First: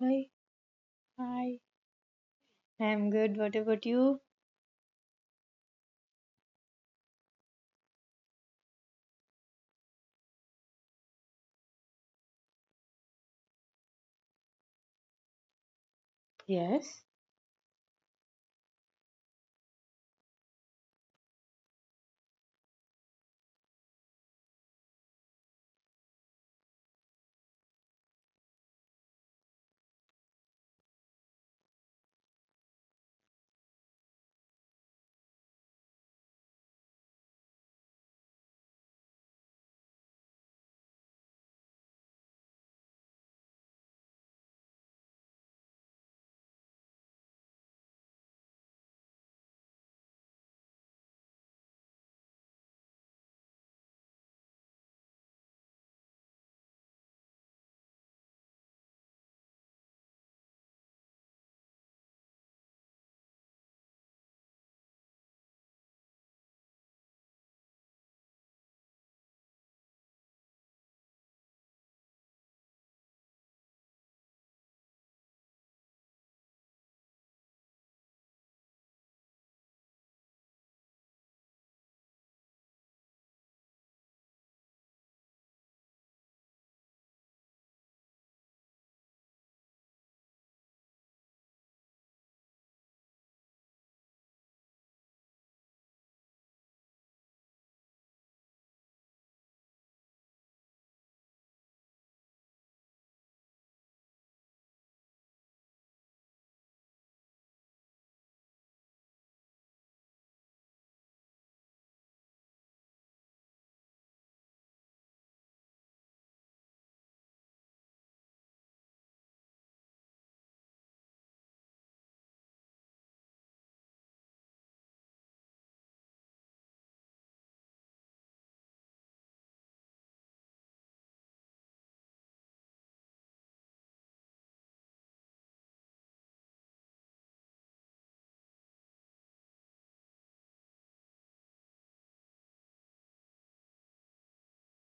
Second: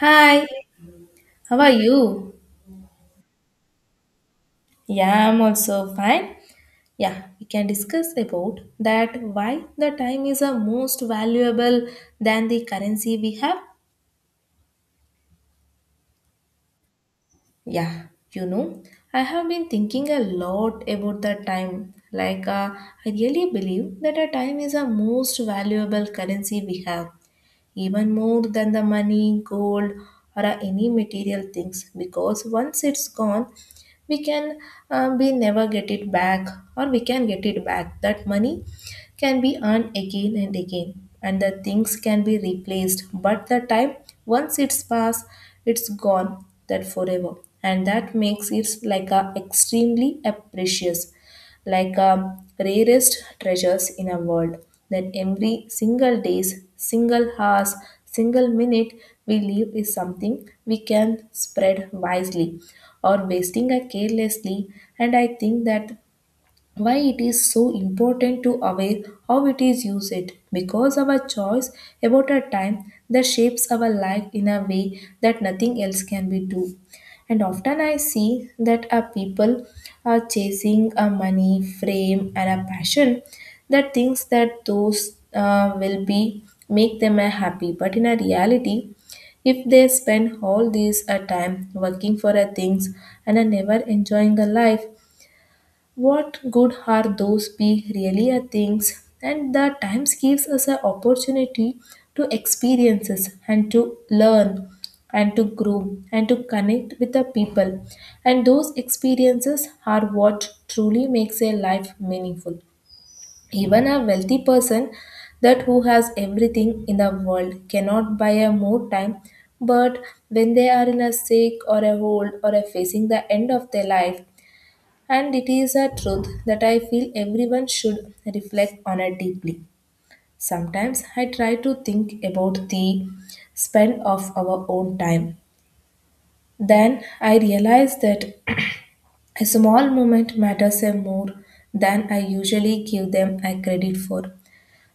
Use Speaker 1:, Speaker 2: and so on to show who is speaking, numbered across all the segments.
Speaker 1: Hi.
Speaker 2: Hi, how
Speaker 1: Hi.
Speaker 2: are you?
Speaker 1: I'm good. What about you?
Speaker 2: Yeah, I'm also fine. Yeah, we can discuss about that why the time is a most valuable than the currency we have.
Speaker 1: Yes.
Speaker 2: Yeah, you know, I have been thinking a lot about the time. Like, I really believe that a time is a most valuable currency we have, even more than the money, gold, or any material things, because once it's gone, we can we never get it back, or we can get it back. That money can be earned again and again, and the things can be replaced, but the time, once it's passed, it's gone that forever, and that makes it like a extremely a precious, like rarest treasures in a world, that every single days, single hours, single minute we live is something we can spread wisely or wasting it carelessly. And I think that why it is so important to aware how it is used, because our choice about our time, that shapes our life in a way that nothing else can be do. And often I see that our people are chasing a money fame and a passion, that thinks that those will be make them happy, but in a reality, if they spend all this time working for a things and are never enjoying the life, what good are those big really are things? And the times gives us an opportunity to experiences and to learn and to grow and to connect with the people, and those experiences are what truly makes a life meaningful. Even a wealthy person that who has everything in the world cannot buy a more time, but when they are in a sick or a old or a facing the end of their life. And it is a truth that I feel everyone should reflect on it deeply. Sometimes I try to think about the spend of our own time. Then I realize that a small moment matters a more than I usually give them a credit for.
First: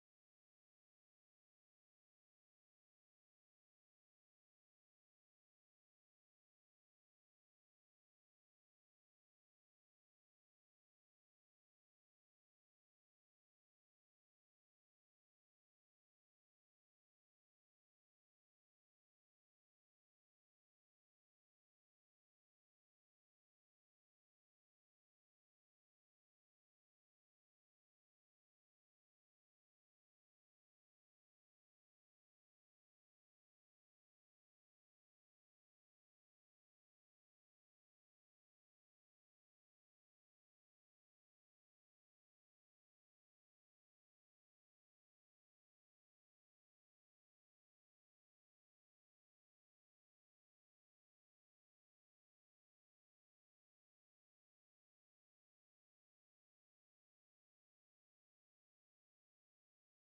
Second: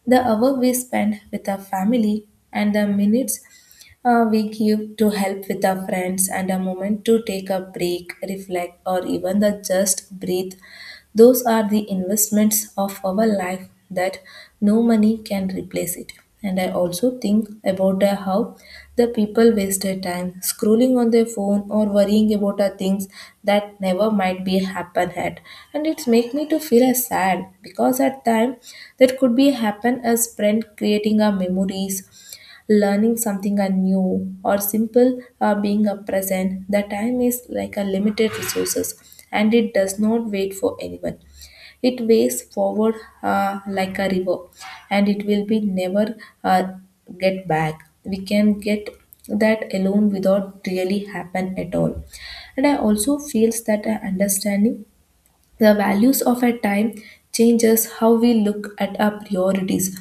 Speaker 2: The hour we spend with our family and the minutes we give to help with our friends, and a moment to take a break, reflect, or even the just breathe, those are the investments of our life that no money can replace it. And I also think about how the people waste their time scrolling on their phone or worrying about the things that never might be happen had. And it's make me to feel as sad, because at time that could be happen as friend creating our memories, learning something are new, or simple being a present. The time is like a limited resources, and it does not wait for anyone. It waves forward, like a river, and it will be never uh, get back. We can get that alone without really happen at all. And I also feels that understanding the values of our time changes how we look at our priorities.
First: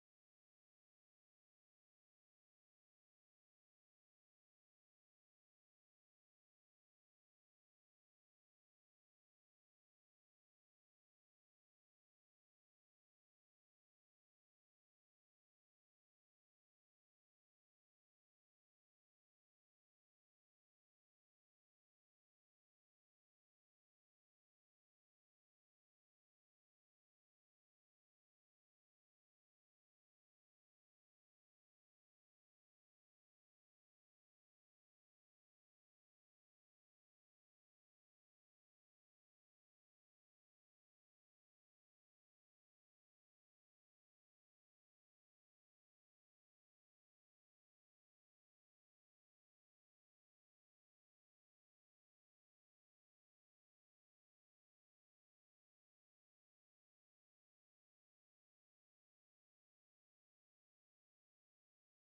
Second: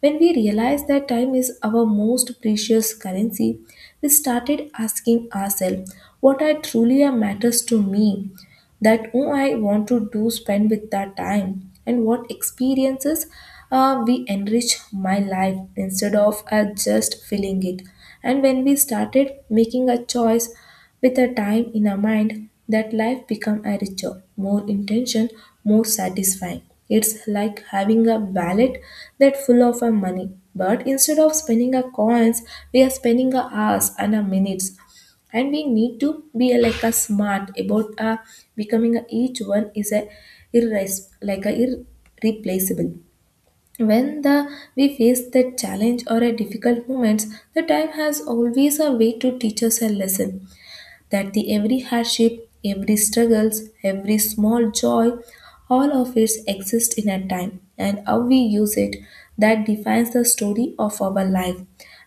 Speaker 2: When we realize that time is our most precious currency, we started asking ourselves what I truly am matters to me, that oh I want to do spend with that time, and what experiences we enrich my life instead of just filling it. And when we started making a choice with a time in our mind, that life become a richer, more intention, more satisfying. It's like having a wallet that full of our money, but instead of spending our coins, we are spending our hours and our minutes. And we need to be a, like a smart about becoming a, each one is a like a irreplaceable. When the we face the challenge or a difficult moments, the time has always a way to teach us a lesson, that the every hardship, every struggles, every small joy, all of it exists in a time, and how we use it that defines the story of our life.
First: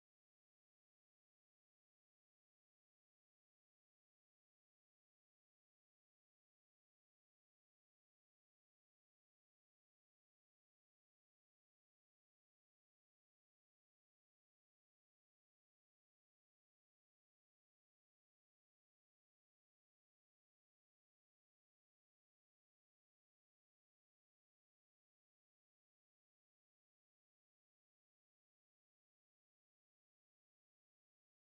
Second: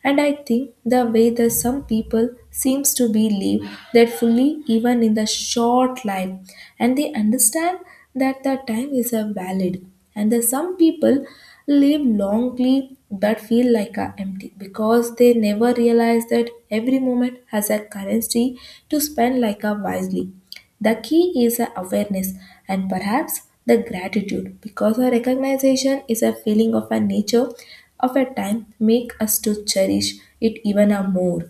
Speaker 2: And I think the way that some people seems to believe that fully even in the short life, and they understand that the time is a valid. And that some people live longly but feel like a empty, because they never realize that every moment has a currency to spend like a wisely. The key is a awareness and perhaps the gratitude, because a recognition is a feeling of a nature of a time make us to cherish it even a more.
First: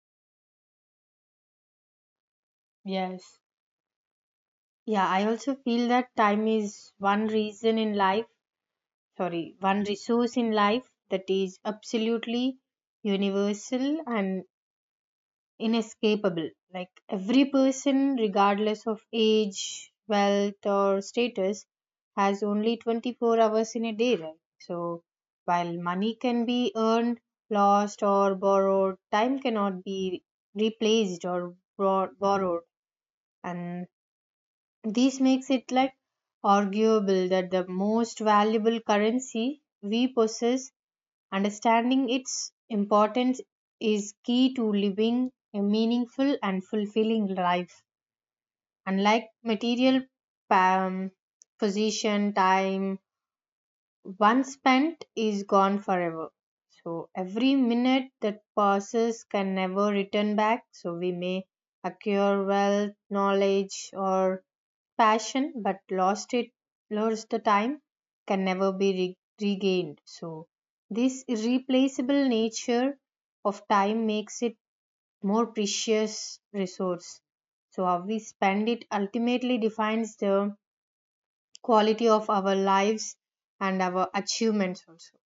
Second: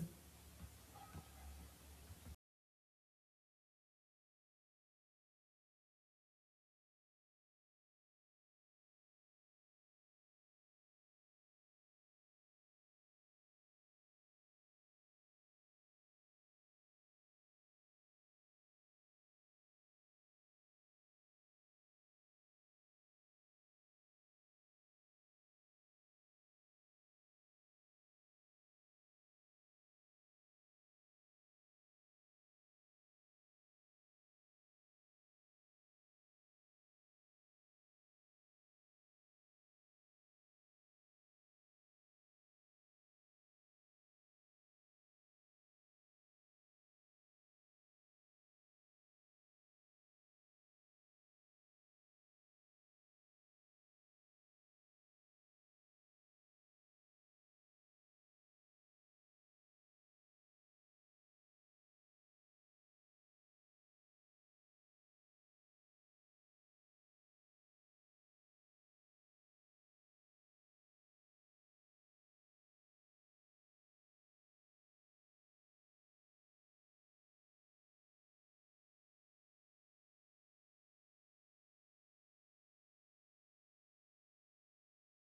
Speaker 1: Yes. Yeah, I also feel that time is one reason in life, sorry, one resource in life that is absolutely universal and inescapable. Like every person, regardless of age, wealth, or status, has only 24 hours in a day, right? So, while money can be earned, lost, or borrowed, time cannot be replaced or borrowed. And this makes it like arguable that the most valuable currency we possess. Understanding its importance is key to living a meaningful and fulfilling life. Unlike material um, position, time, one spent is gone forever. So every minute that passes can never return back. So we may acquire wealth, knowledge, or passion but lost the time can never be regained. So this irreplaceable nature of time makes it more precious resource. So how we spend it ultimately defines the quality of our lives and our achievements also,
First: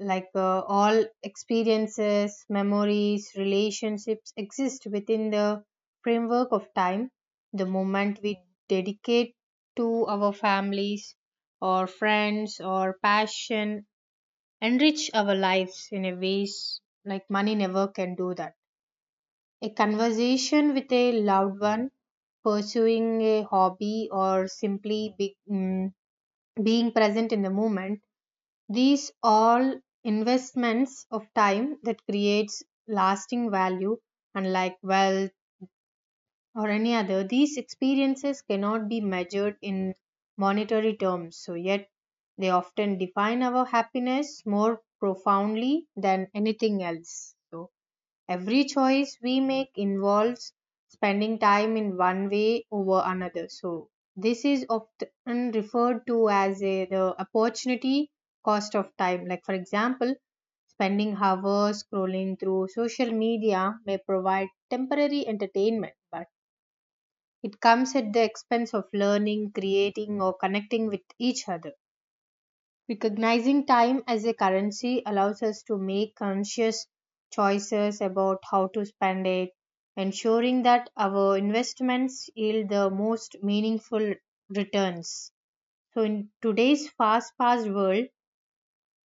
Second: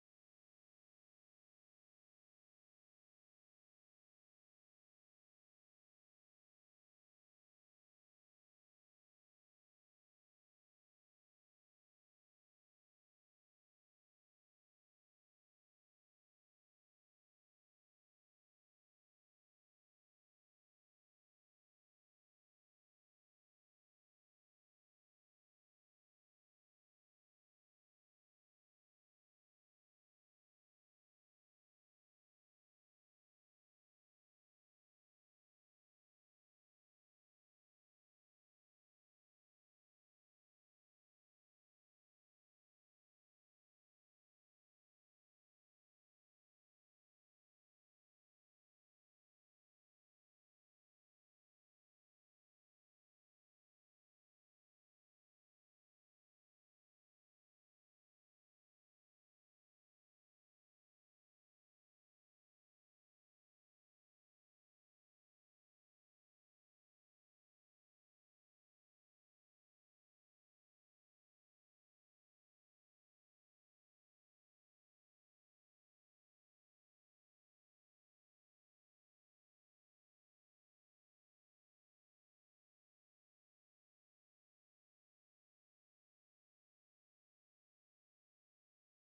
Speaker 1: like all experiences, memories, relationships exist within the framework of time. The moment we dedicate to our families or friends or passion enrich our lives in a ways like money never can do that. A conversation with a loved one, pursuing a hobby or simply being present in the moment, these all investments of time that creates lasting value unlike wealth or any other, these experiences cannot be measured in monetary terms, so yet they often define our happiness more profoundly than anything else. So every choice we make involves spending time in one way over another. So, this is often referred to as a, the opportunity cost of time. Like, for example, spending hours scrolling through social media may provide temporary entertainment, but it comes at the expense of learning, creating, or connecting with each other. Recognizing time as a currency allows us to make conscious choices about how to spend it, ensuring that our investments yield the most meaningful returns. So, in today's fast paced world,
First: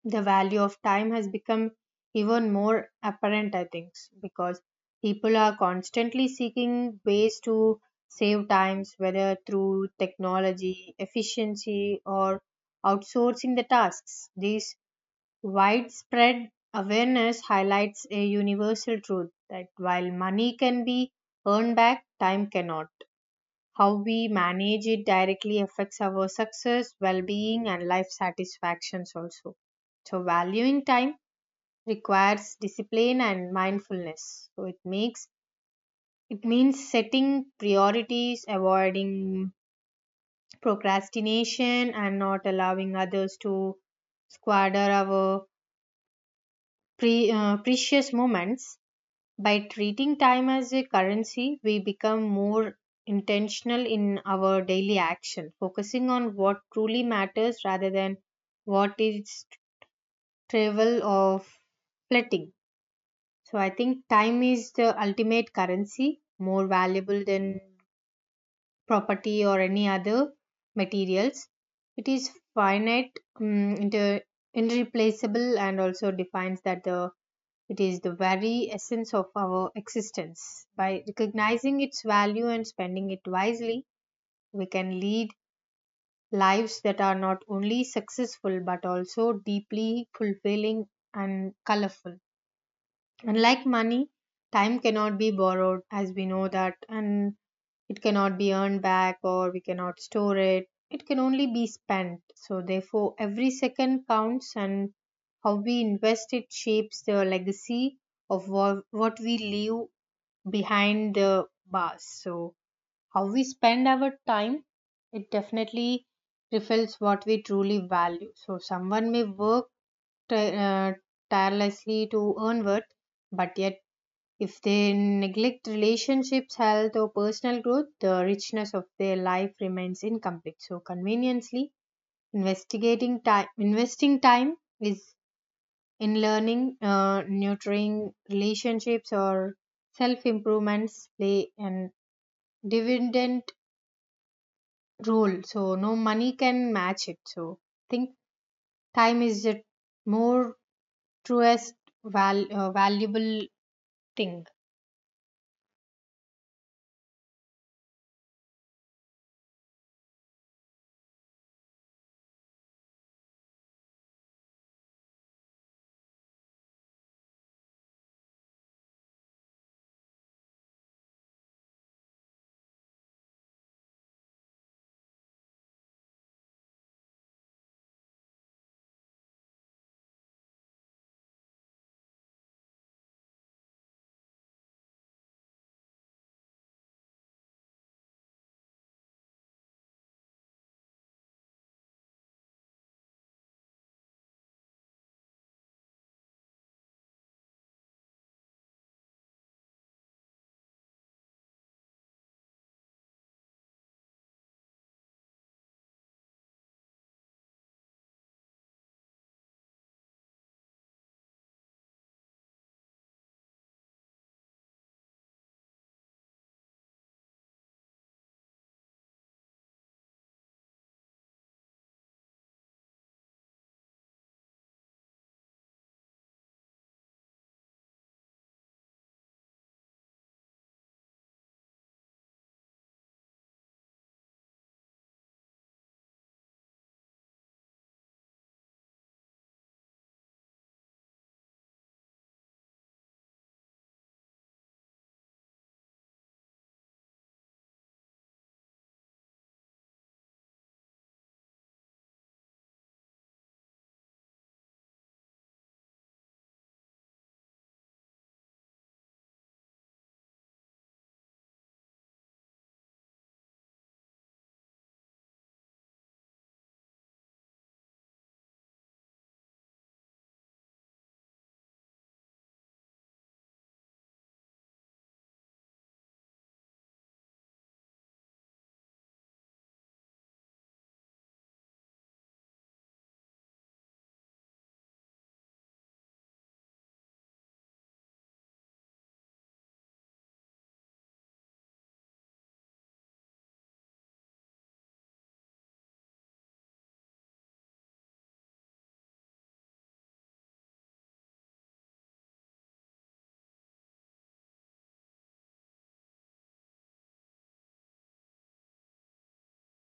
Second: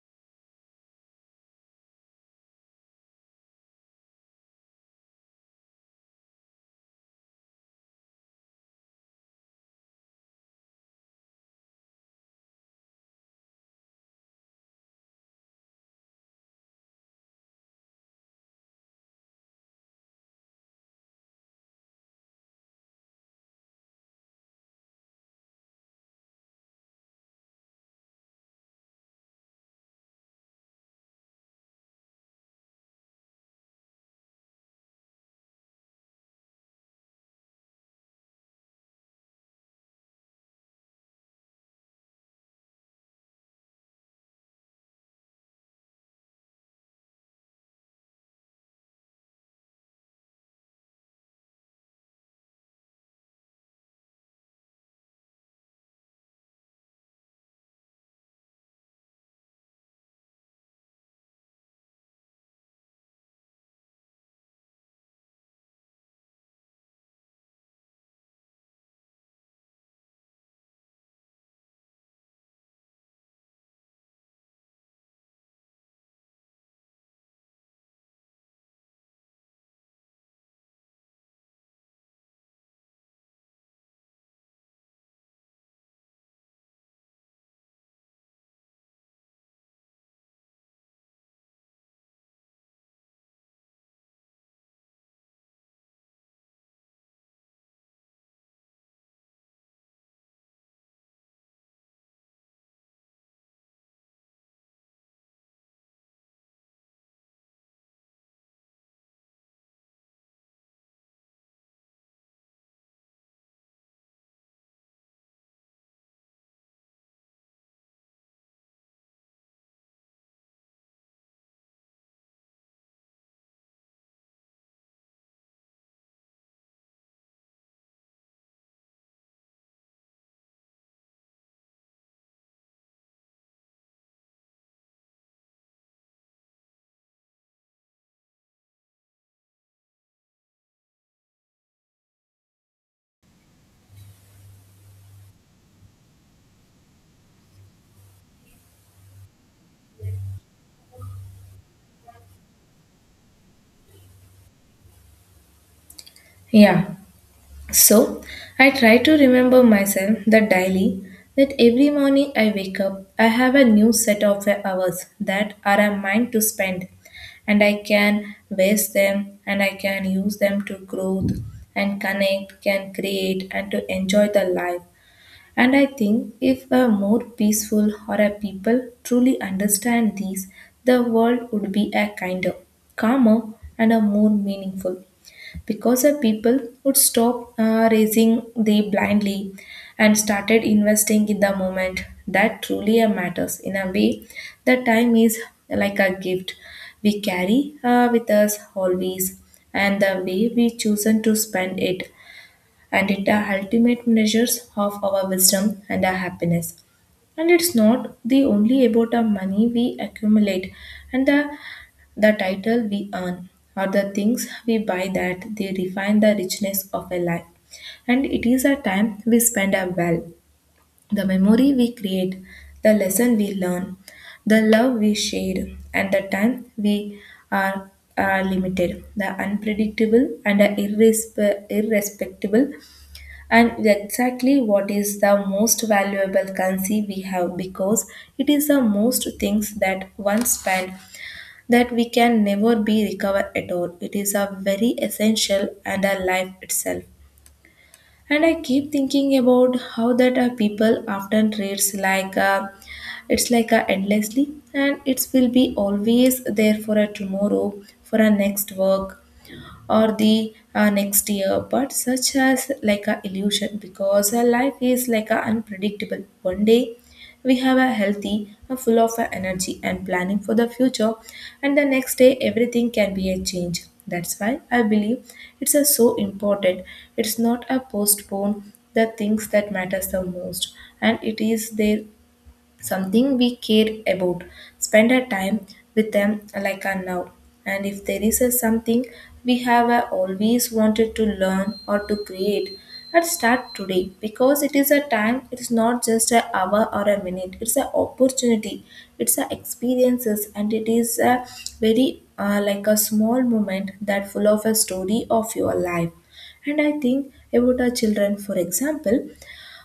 Speaker 1: the value of time has become even more apparent, I think, because people are constantly seeking ways to save times, whether through technology, efficiency, or outsourcing the tasks. These widespread awareness highlights a universal truth that while money can be earned back, time cannot. How we manage it directly affects our success, well being, and life satisfactions also. So, valuing time requires discipline and mindfulness. So, it makes it means setting priorities, avoiding procrastination, and not allowing others to squander our precious moments. By treating time as a currency, we become more intentional in our daily action, focusing on what truly matters rather than what is trivial or fleeting. So I think time is the ultimate currency, more valuable than property or any other materials. It is finite, mm, inter- irreplaceable, and also defines that the it is the very essence of our existence. By recognizing its value and spending it wisely, we can lead lives that are not only successful but also deeply fulfilling and colorful. Unlike money, time cannot be borrowed as we know that, and it cannot be earned back or we cannot store it. It can only be spent. So, therefore, every second counts, and how we invest it shapes the legacy of what we leave behind the bars. So, how we spend our time, it definitely reflects what we truly value. So, someone may work ti- uh, tirelessly to earn worth, but yet if they neglect relationships, health, or personal growth, the richness of their life remains incomplete. So, conveniently, investing time is in learning, nurturing relationships, or self improvements play an dividend role. So, no money can match it. So, I think time is the more truest valuable thing.
Speaker 2: Yeah. So, I try to remember myself that daily, that every morning I wake up, I have a new set of hours that are mine to spend, and I can waste them, and I can use them to growth and connect, can create, and to enjoy the life. And I think if a more peaceful or a people truly understand these, the world would be a kinder, calmer, and a more meaningful, because the people would stop raising they blindly and started investing in the moment that truly matters. In a way the time is like a gift we carry with us always, and the way we chosen to spend it, and it are ultimate measures of our wisdom and our happiness. And it's not the only about our money we accumulate, and the title we earn, or the things we buy, that they refine the richness of a life. And it is a time we spend a well. The memory we create, the lesson we learn, the love we share, and the time we are, are limited, the unpredictable, and the irrespectable, and exactly what is the most valuable currency we have, because it is the most things that one spend, that we can never be recovered at all. It is a very essential and a life itself. And I keep thinking about how that our people often treats like a, it's like a endlessly, and it will be always there for a tomorrow, for a next work, or the next year, but such as like a illusion, because our life is like a unpredictable. One day we have a healthy a full of a energy and planning for the future, and the next day everything can be a change. That's why I believe it's a so important. It's not a postpone the things that matters the most. And it is there something we care about, spend our time with them like a now. And if there is a something we have always wanted to learn or to create, and start today, because it is a time. It's not just an hour or a minute. It's an opportunity, it's a experiences, and it is a very like a small moment that full of a story of your life. And I think about our children for example,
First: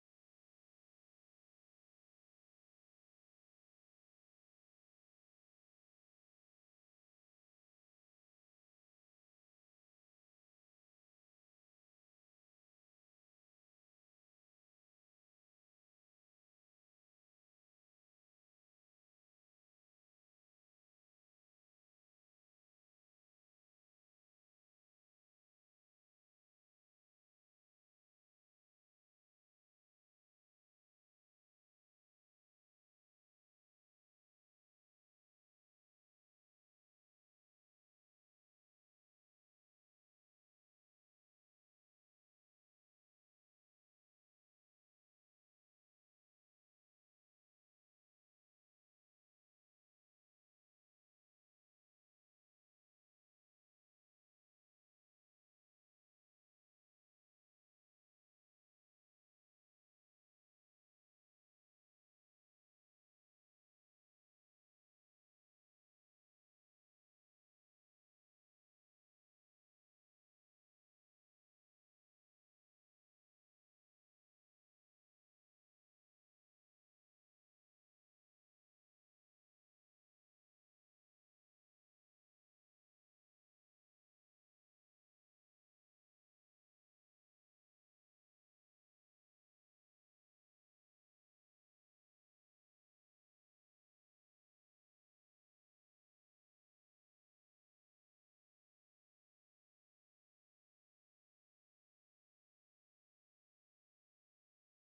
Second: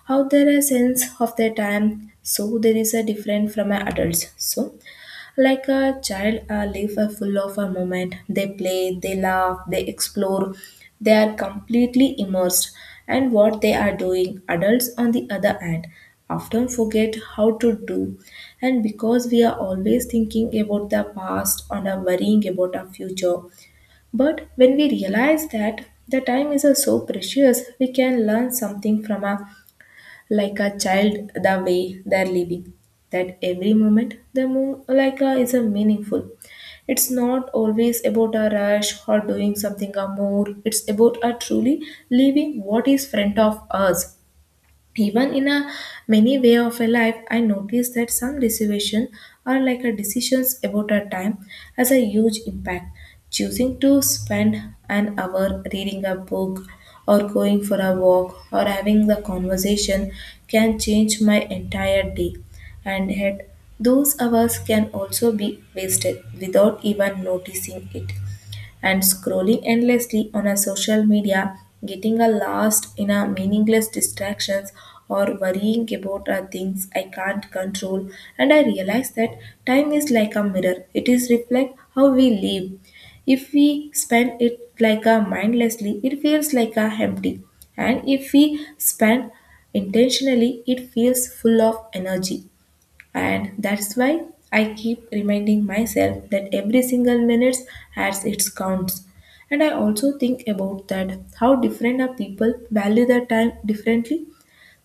Speaker 2: how there a sense of their time, so there is a different from a adults. So like a child live a full of a moment. They play, they laugh, they explore, they are completely immersed, and what they are doing, adults on the other hand, often forget how to do. And because we are always thinking about the past and are worrying about our future, but when we realize that the time is so precious, we can learn something from our like a child, the way they're living, that every moment they move like a, is a meaningful. It's not always about a rush or doing something or more, it's about a truly living what is front of us. Even in a many way of a life, I noticed that some decisions are like a decisions about a time, has a huge impact. Choosing to spend an hour reading a book, or going for a walk, or having the conversation can change my entire day. And yet those hours can also be wasted without even noticing it, and scrolling endlessly on a social media, getting a lost in a meaningless distractions, or worrying about things I can't control. And I realize that time is like a mirror. It is reflect how we live. If we spend it like a mindlessly, it feels like a empty. And if we spend intentionally, it feels full of energy. And that's why I keep reminding myself that every single minute has its counts. And I also think about that how different are people value their time differently.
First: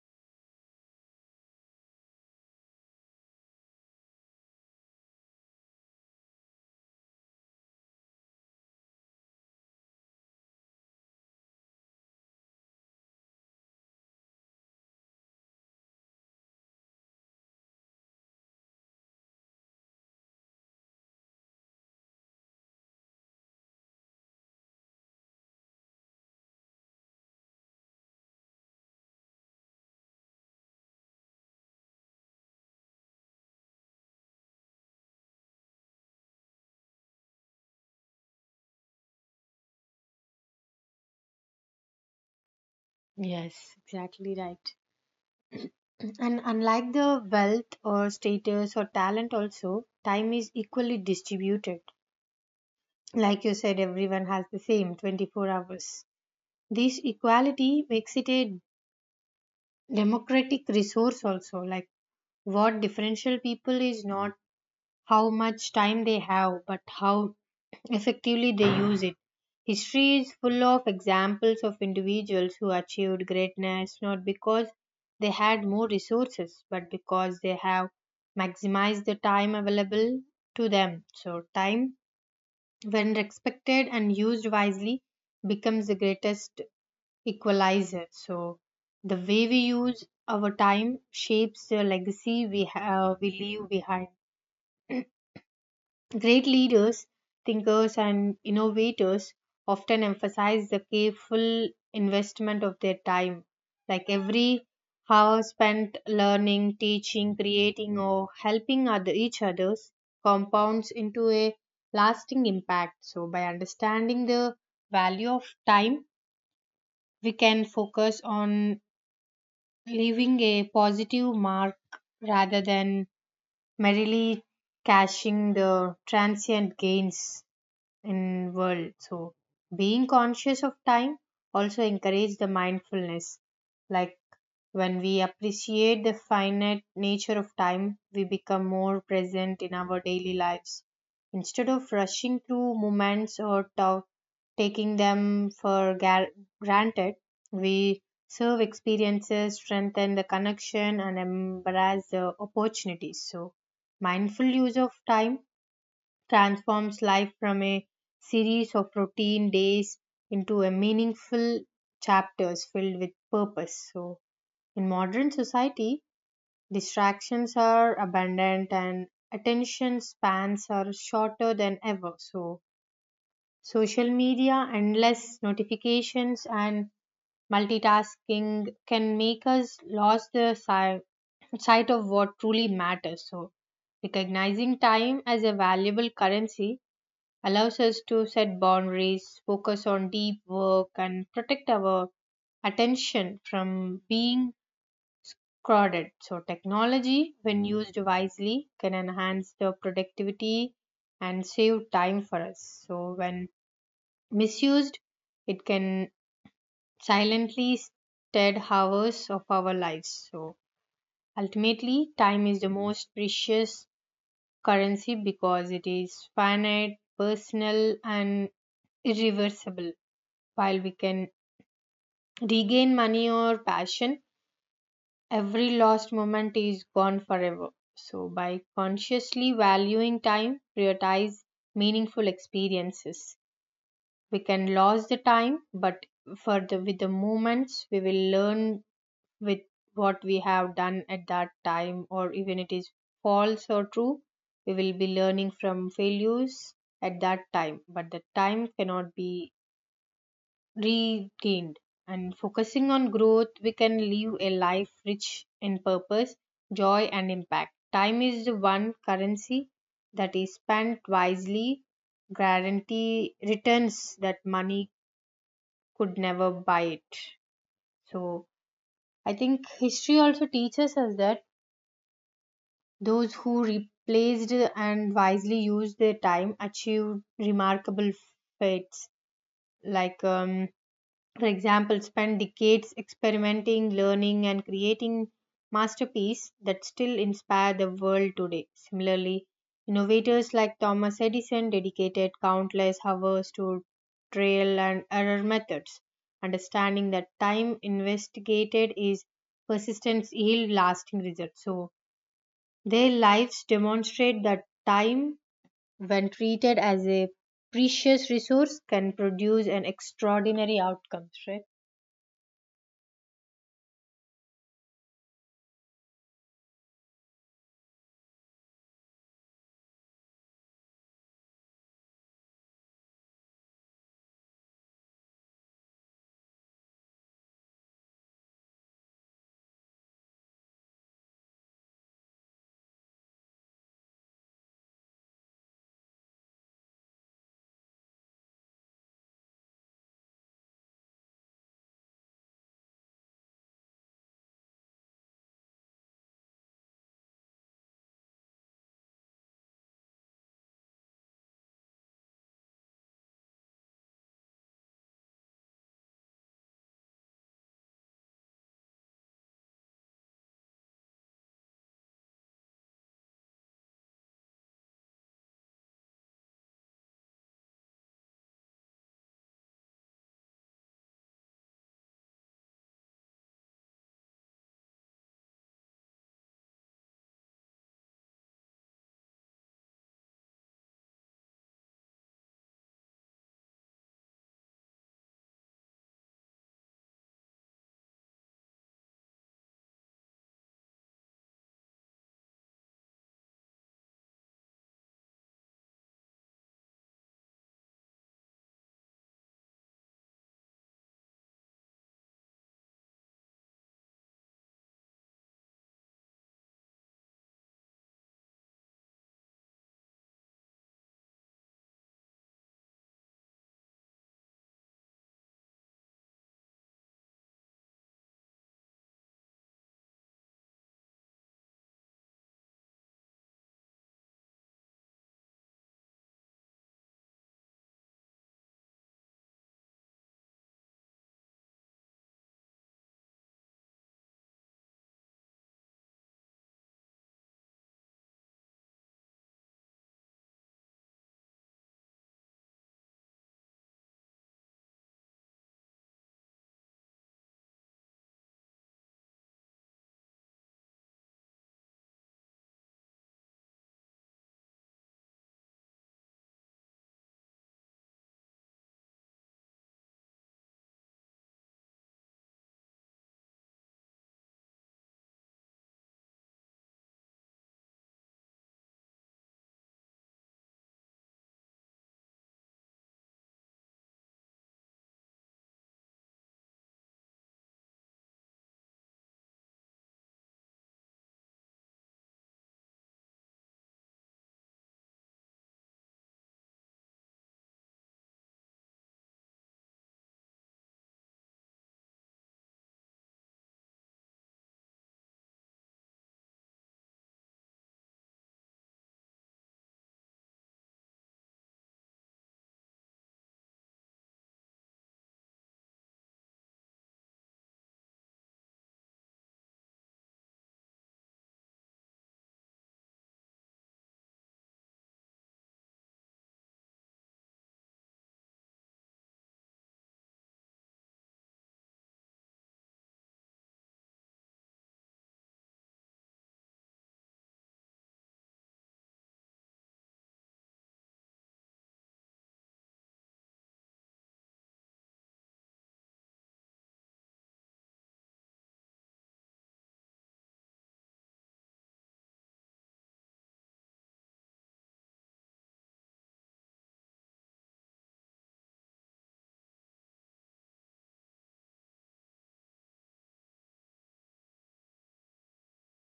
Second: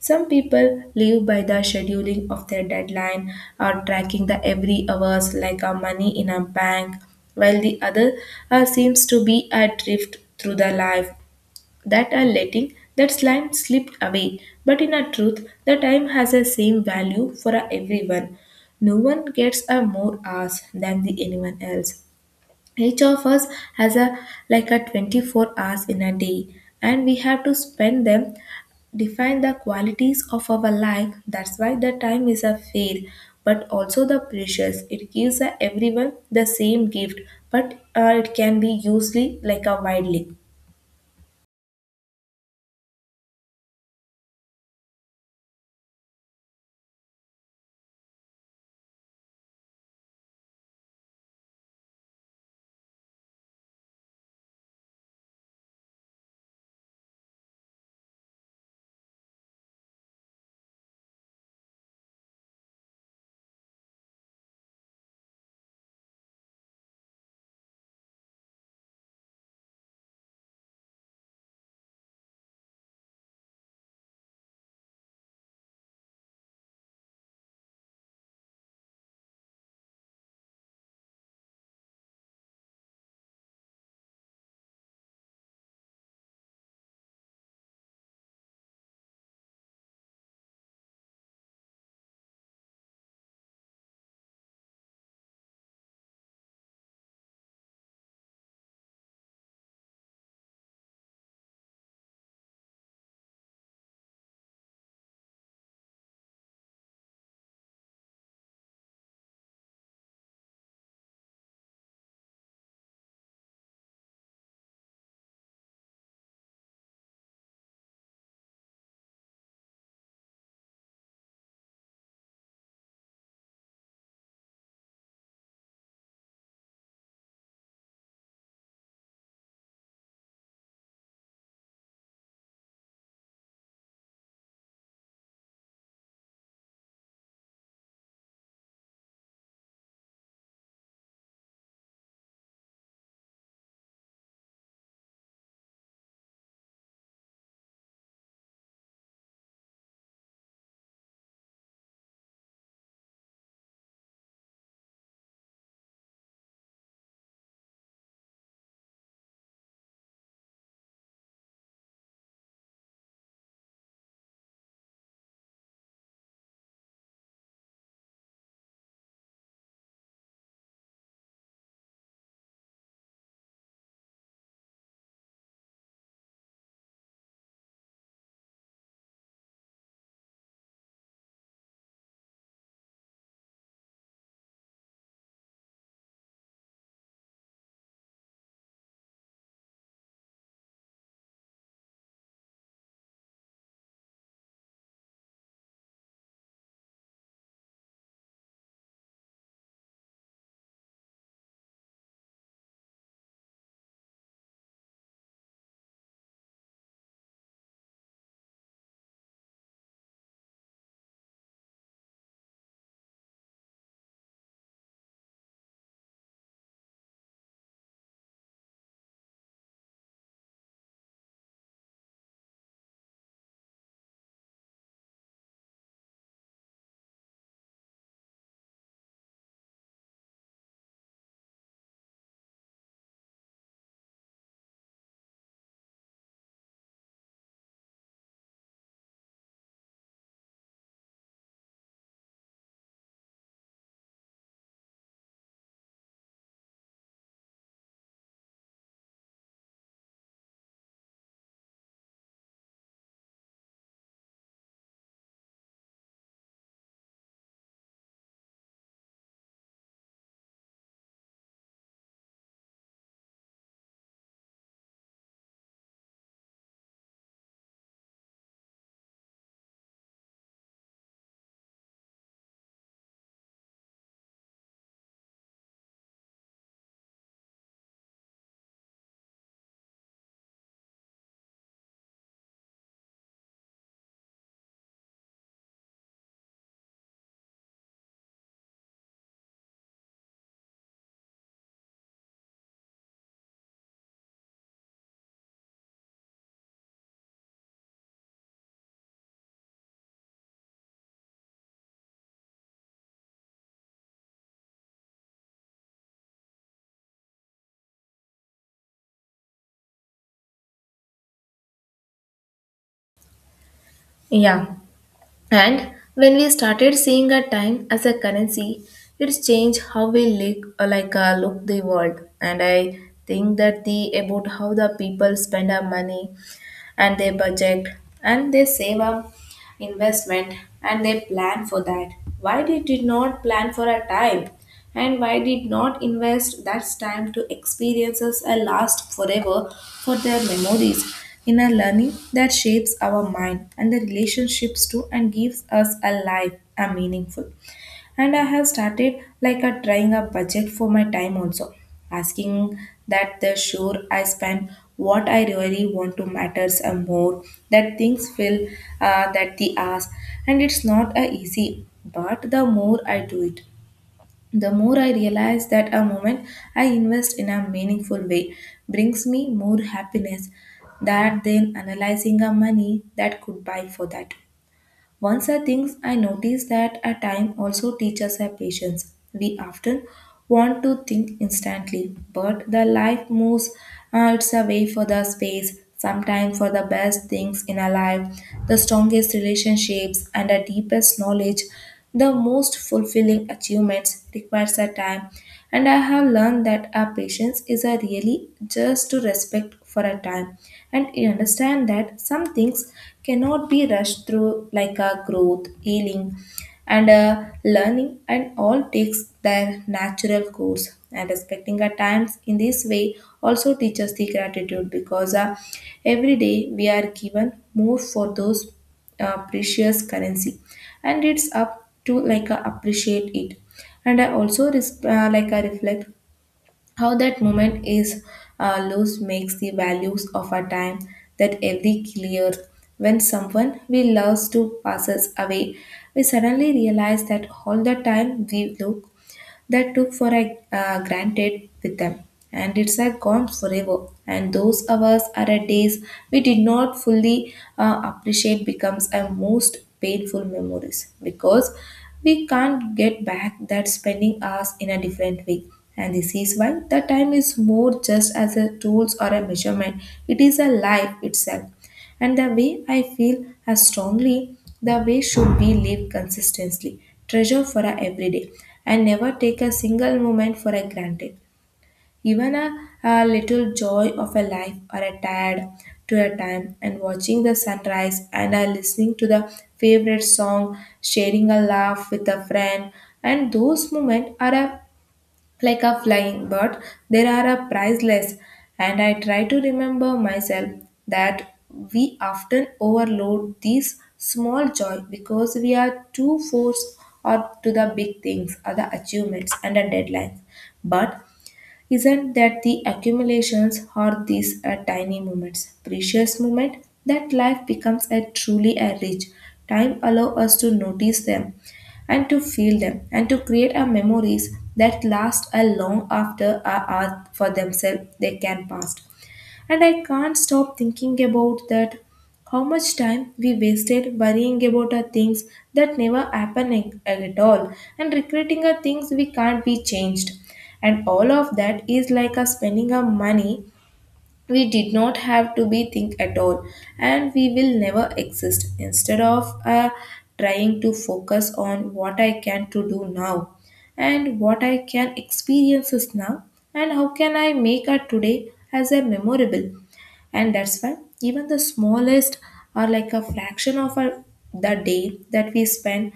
Speaker 2: Some people live by the scheduling of their deadline, or tracking the every hours like a money in a bank, while the other seems to be adrift through the life, that are letting that slime slip away. But in a truth, the time has the same value for a everyone. No one gets a more hours than the anyone else. Each of us has a like a 24 hours in a day, and we have to spend them define the qualities of our life. That's why the time is a fair, but also the precious. It gives a everyone the same gift, but it can be usually like a widely.
Speaker 1: Yes, exactly right. And unlike the wealth or status or talent, also, time is equally distributed. Like you said, everyone has the same 24 hours. This equality makes it a democratic resource, also. Like what differential people is, mm, not how much time they have, but how effectively they use it. History is full of examples of individuals who achieved greatness not because they had more resources, but because they have maximized the time available to them. So, time, when respected and used wisely, becomes the greatest equalizer. So, the way we use our time shapes the legacy we have, we leave behind. Great leaders, thinkers, and innovators often emphasize the careful investment of their time. Like every hour spent learning, teaching, creating, or helping other, each others compounds into a lasting impact. So, by understanding the value of time, we can focus on leaving a positive mark rather than merely cashing the transient gains in world. So being conscious of time also encourage the mindfulness, like when we appreciate the finite nature of time, we become more present in our daily lives. Instead of rushing through moments or taking them for granted, we serve experiences, strengthen the connection, and embrace the opportunities. So mindful use of time transforms life from a series of routine days into a meaningful chapters filled with purpose. So, in modern society, distractions are abundant and attention spans are shorter than ever. So, social media, endless notifications, and multitasking can make us lose the sight of what truly matters. So, recognizing time as a valuable currency allows us to set boundaries, focus on deep work, and protect our attention from being crowded. So, technology, when used wisely, can enhance the productivity and save time for us. So, when misused, it can silently stead hours of our lives. So, ultimately, time is the most precious currency because it is finite, personal, and irreversible. While we can regain money or passion, every lost moment is gone forever. So, by consciously valuing time, prioritize meaningful experiences. We can lose the time, but for the with the moments, we will learn with what we have done at that time, or even it is false or true, we will be learning from failures at that time. But the time cannot be regained. And focusing on growth, we can live a life rich in purpose, joy, and impact. Time is the one currency that is spent wisely, guarantee returns that money could never buy it. So, I think history also teaches us that those who replaced and wisely used their time achieved remarkable fates, like for example, spent decades experimenting, learning, and creating masterpieces that still inspire the world today. Similarly, innovators like Thomas Edison dedicated countless hours to trial and error methods, understanding that time investigated is persistence yield lasting results. So their lives demonstrate that time, when treated as a precious resource, can produce an extraordinary outcomes. Right?
Speaker 2: Yeah. And when we started seeing our time as a currency, it's changed how we look the world. And I think that the about how the people spend our money, and they budget, and they save up investment, and they plan for that. Why they did not plan for a time? And why did not invest that time to experiences that last forever for their memories in a learning that shapes our mind and the relationships too, and gives us a life a meaningful. And I have started like a trying a budget for my time also, asking that the sure I spend what I really want to matters and more that things feel that the ask, and it's not a easy, but the more I do it, the more I realize that a moment I invest in a meaningful way brings me more happiness that than analyzing a money that could buy for that. Once I think I noticed that a time also teaches us patience. We often want to think instantly, but the life moves its way for the space. Sometimes for the best things in our life, the strongest relationships and the deepest knowledge, the most fulfilling achievements requires a time. And I have learned that our patience is a really just to respect for a time, and you understand that some things cannot be rushed through, like a growth healing and learning, and all takes their natural course, and respecting our times in this way also teaches the gratitude because every day we are given more for those precious currency, and it's up to like appreciate it. And I also like I reflect how that moment is lost makes the values of our time that every clear. When someone we love to passes away, we suddenly realize that all the time we love that took for a granted with them, and it's a gone forever, and those hours are a days we did not fully appreciate becomes a most painful memories, because we can't get back that spending hours in a different way. And this is why the time is more just as a tools or a measurement, it is a life itself. And the way I feel as strongly, the way should we live consistently, treasure for our everyday, and never take a single moment for a granted. Even a little joy of a life or a tired to a time, and watching the sunrise and are listening to the favorite song, sharing a laugh with a friend, and those moments are a like a flying bird, there are a priceless. And I try to remember myself that we often overload these small joy because we are too forced up to the big things or the achievements and the deadlines, but isn't that the accumulations or these are tiny moments, precious moment, that life becomes a truly a rich. Time allow us to notice them, and to feel them, and to create our memories that last a long after our hour for themselves they can pass. And I can't stop thinking about that how much time we wasted worrying about our things that never happen at all, and regretting our things we can't be changed. And all of that is like us spending our money we did not have to be think at all, and we will never exist, instead of trying to focus on what I can to do now, and what I can experiences now, and how can I make our today as a memorable. And that's why even the smallest are like a fraction of our, the day that we spend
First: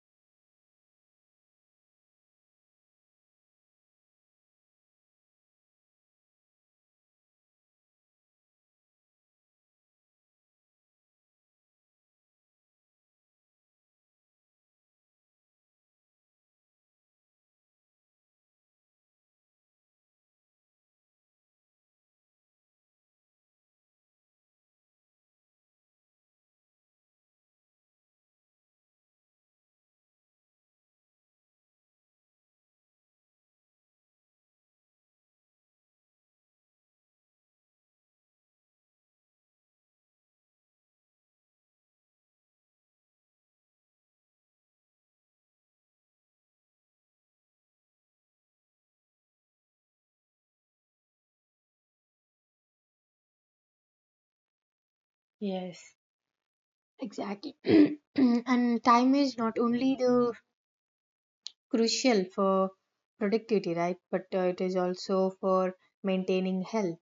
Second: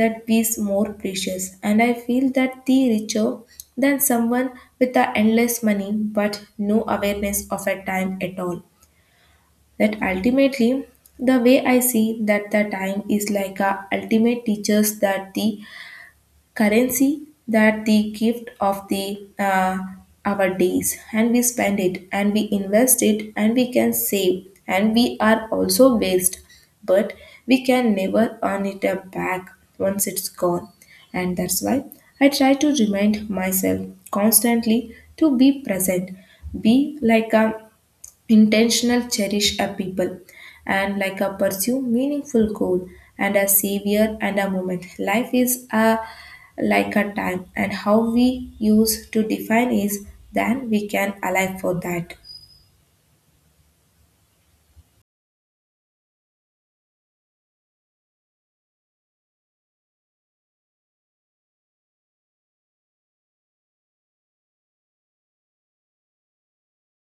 Speaker 2: that is more precious, and I feel that the richer than someone with the endless money but no awareness of a time at all. That ultimately, the way I see that the time is like a ultimate teachers, that the currency, that the gift of the our days, and we spend it, and we invest it, and we can save, and we are also waste, but we can never earn it up back once it's gone. And that's why I try to remind myself constantly to be present, be like a intentional, cherish a people, and like a pursue meaningful goal, and a savior and a moment. Life is a like a time, and how we use to define is, then we can alive for that.
Speaker 1: Yes. Exactly. And time is not only the crucial for productivity, right? But it is also for maintaining health,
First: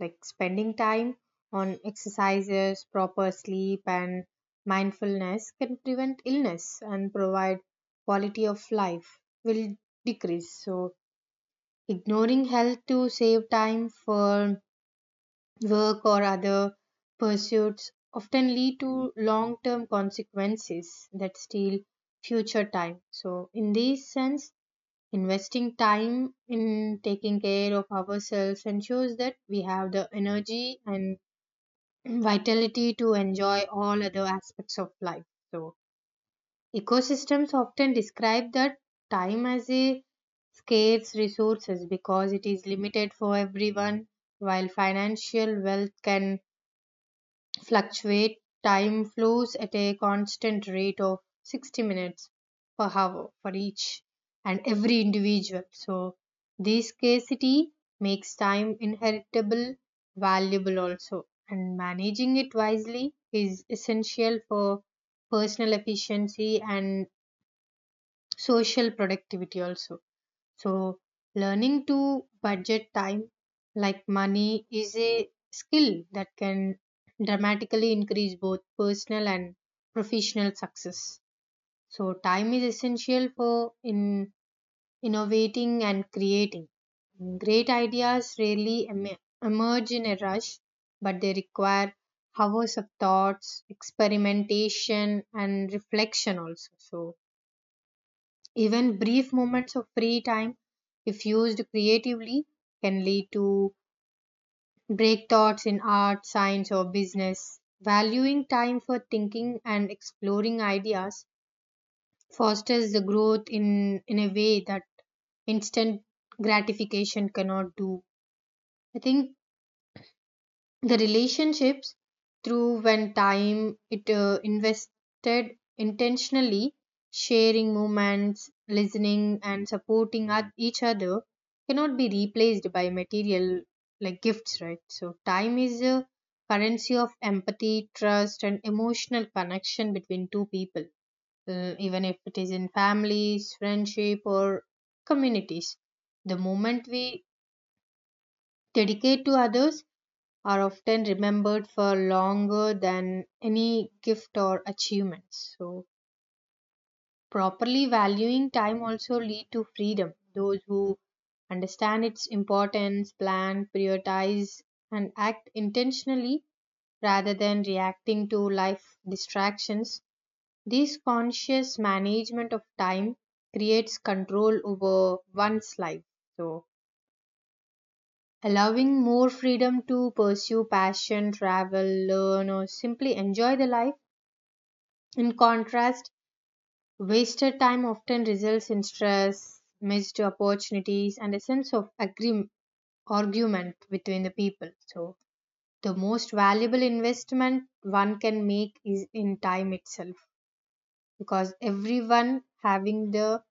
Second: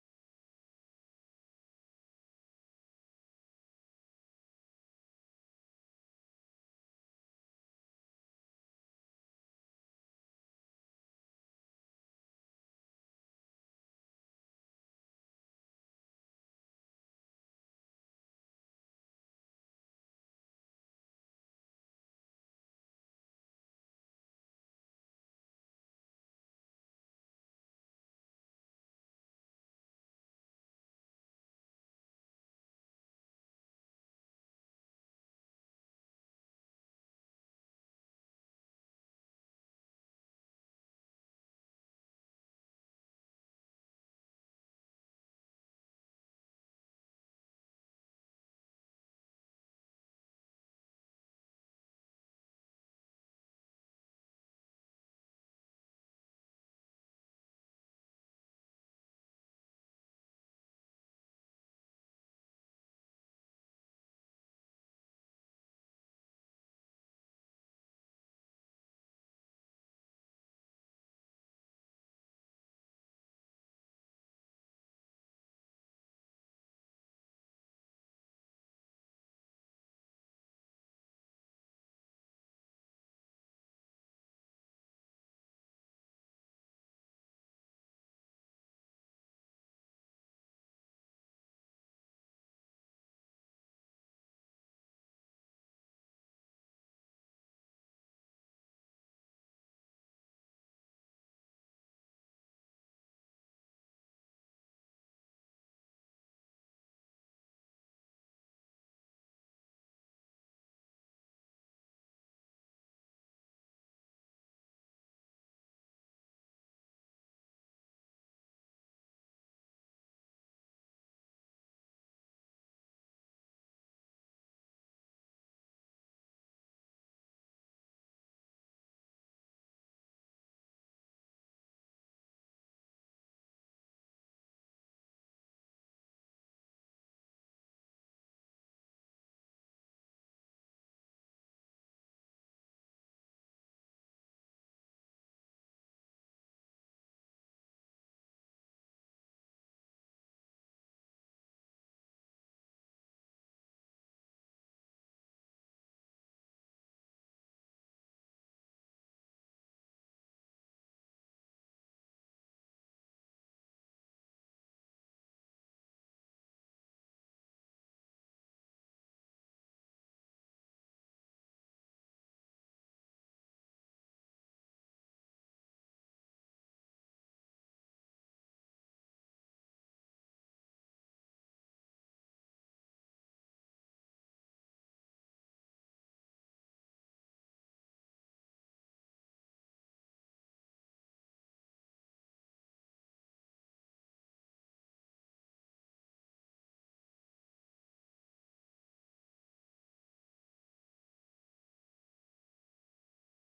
Speaker 1: like spending time on exercises, proper sleep, and mindfulness can prevent illness and provide quality of life will decrease. So ignoring health to save time for work or other pursuits often lead to long term consequences that steal future time. So, in this sense, investing time in taking care of ourselves ensures that we have the energy and vitality to enjoy all other aspects of life. So, ecosystems often describe that time as a scarce resources because it is limited for everyone while financial wealth can fluctuate. Time flows at a constant rate of 60 minutes per hour for each and every individual. So, this scarcity makes time inheritable, valuable also, and managing it wisely is essential for personal efficiency and social productivity also. So, learning to budget time like money is a skill that can dramatically increase both personal and professional success. So, time is essential for in innovating and creating. Great ideas rarely emerge in a rush, but they require hours of thoughts, experimentation, and reflection also. So, even brief moments of free time, if used creatively, can lead to breakthroughs in art, science, or business. Valuing time for thinking and exploring ideas fosters the growth in a way that instant gratification cannot do. I think the relationships through when time it invested intentionally, sharing moments, listening and supporting each other cannot be replaced by material like gifts, right? So time is a currency of empathy, trust, and emotional connection between two people, even if it is in families, friendship, or communities. The moment we dedicate to others are often remembered for longer than any gift or achievements. So, properly valuing time also lead to freedom. Those who understand its importance, plan, prioritize, and act intentionally rather than reacting to life distractions. This conscious management of time creates control over one's life. So, allowing more freedom to pursue passion, travel, learn, or simply enjoy the life. In contrast, wasted time often results in stress, missed opportunities, and a sense of argument between the people. So, the most valuable investment one can make is in time itself, because everyone having the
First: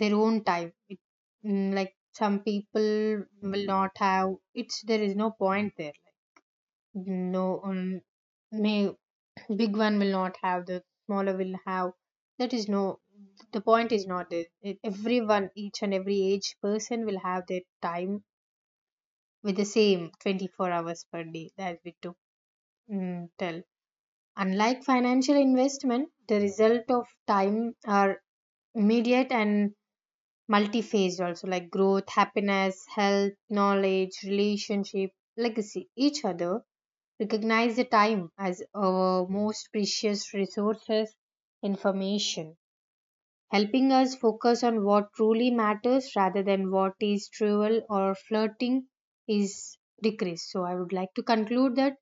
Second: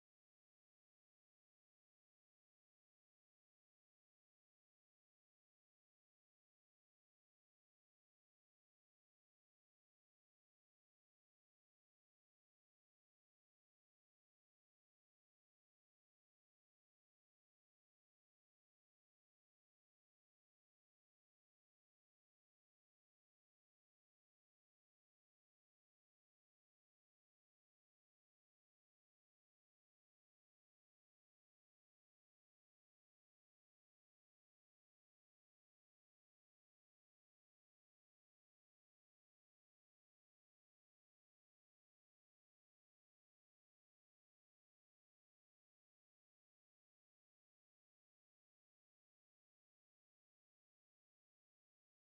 Speaker 1: their own time it, mm, like some people will not have it's there is no point there no may big one will not have the smaller will have, that is no the point is not that it, everyone each and every age person will have their time with the same 24 hours per day that we took, mm, tell, unlike financial investment the result of time are immediate and multi-phased also, like growth, happiness, health, knowledge, relationship, legacy, each other, recognize the time as our most precious resources information, helping us focus on what truly matters rather than what is trivial or flirting is decreased. So I would like to conclude that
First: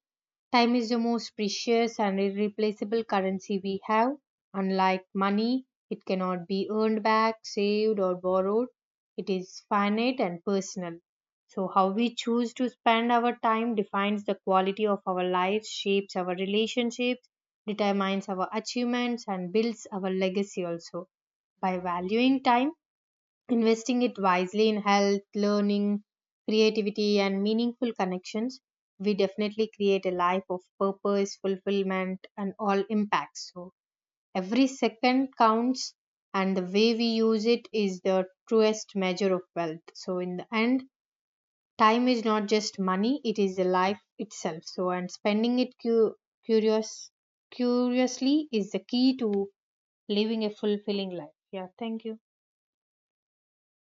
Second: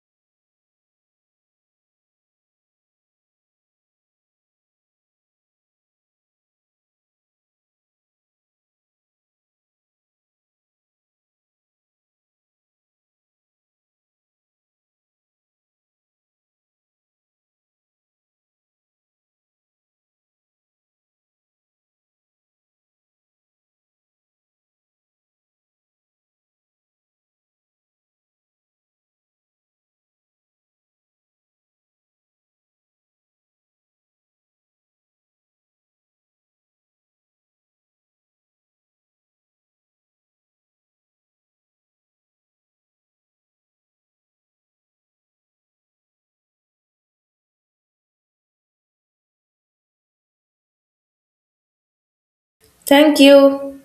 Speaker 1: time is the most precious and irreplaceable currency we have. Unlike money, it cannot be earned back, saved, or borrowed. It is finite and personal. So, how we choose to spend our time defines the quality of our lives, shapes our relationships, determines our achievements, and builds our legacy also. By valuing time, investing it wisely in health, learning, creativity, and meaningful connections, we definitely create a life of purpose, fulfillment, and all impacts. So every second counts, and the way we use it is the truest measure of wealth. So, in the end, time is not just money, it is the life itself. So, and spending it curious, curiously is the key to living a fulfilling life. Yeah, thank you.
Speaker 2: Thank you.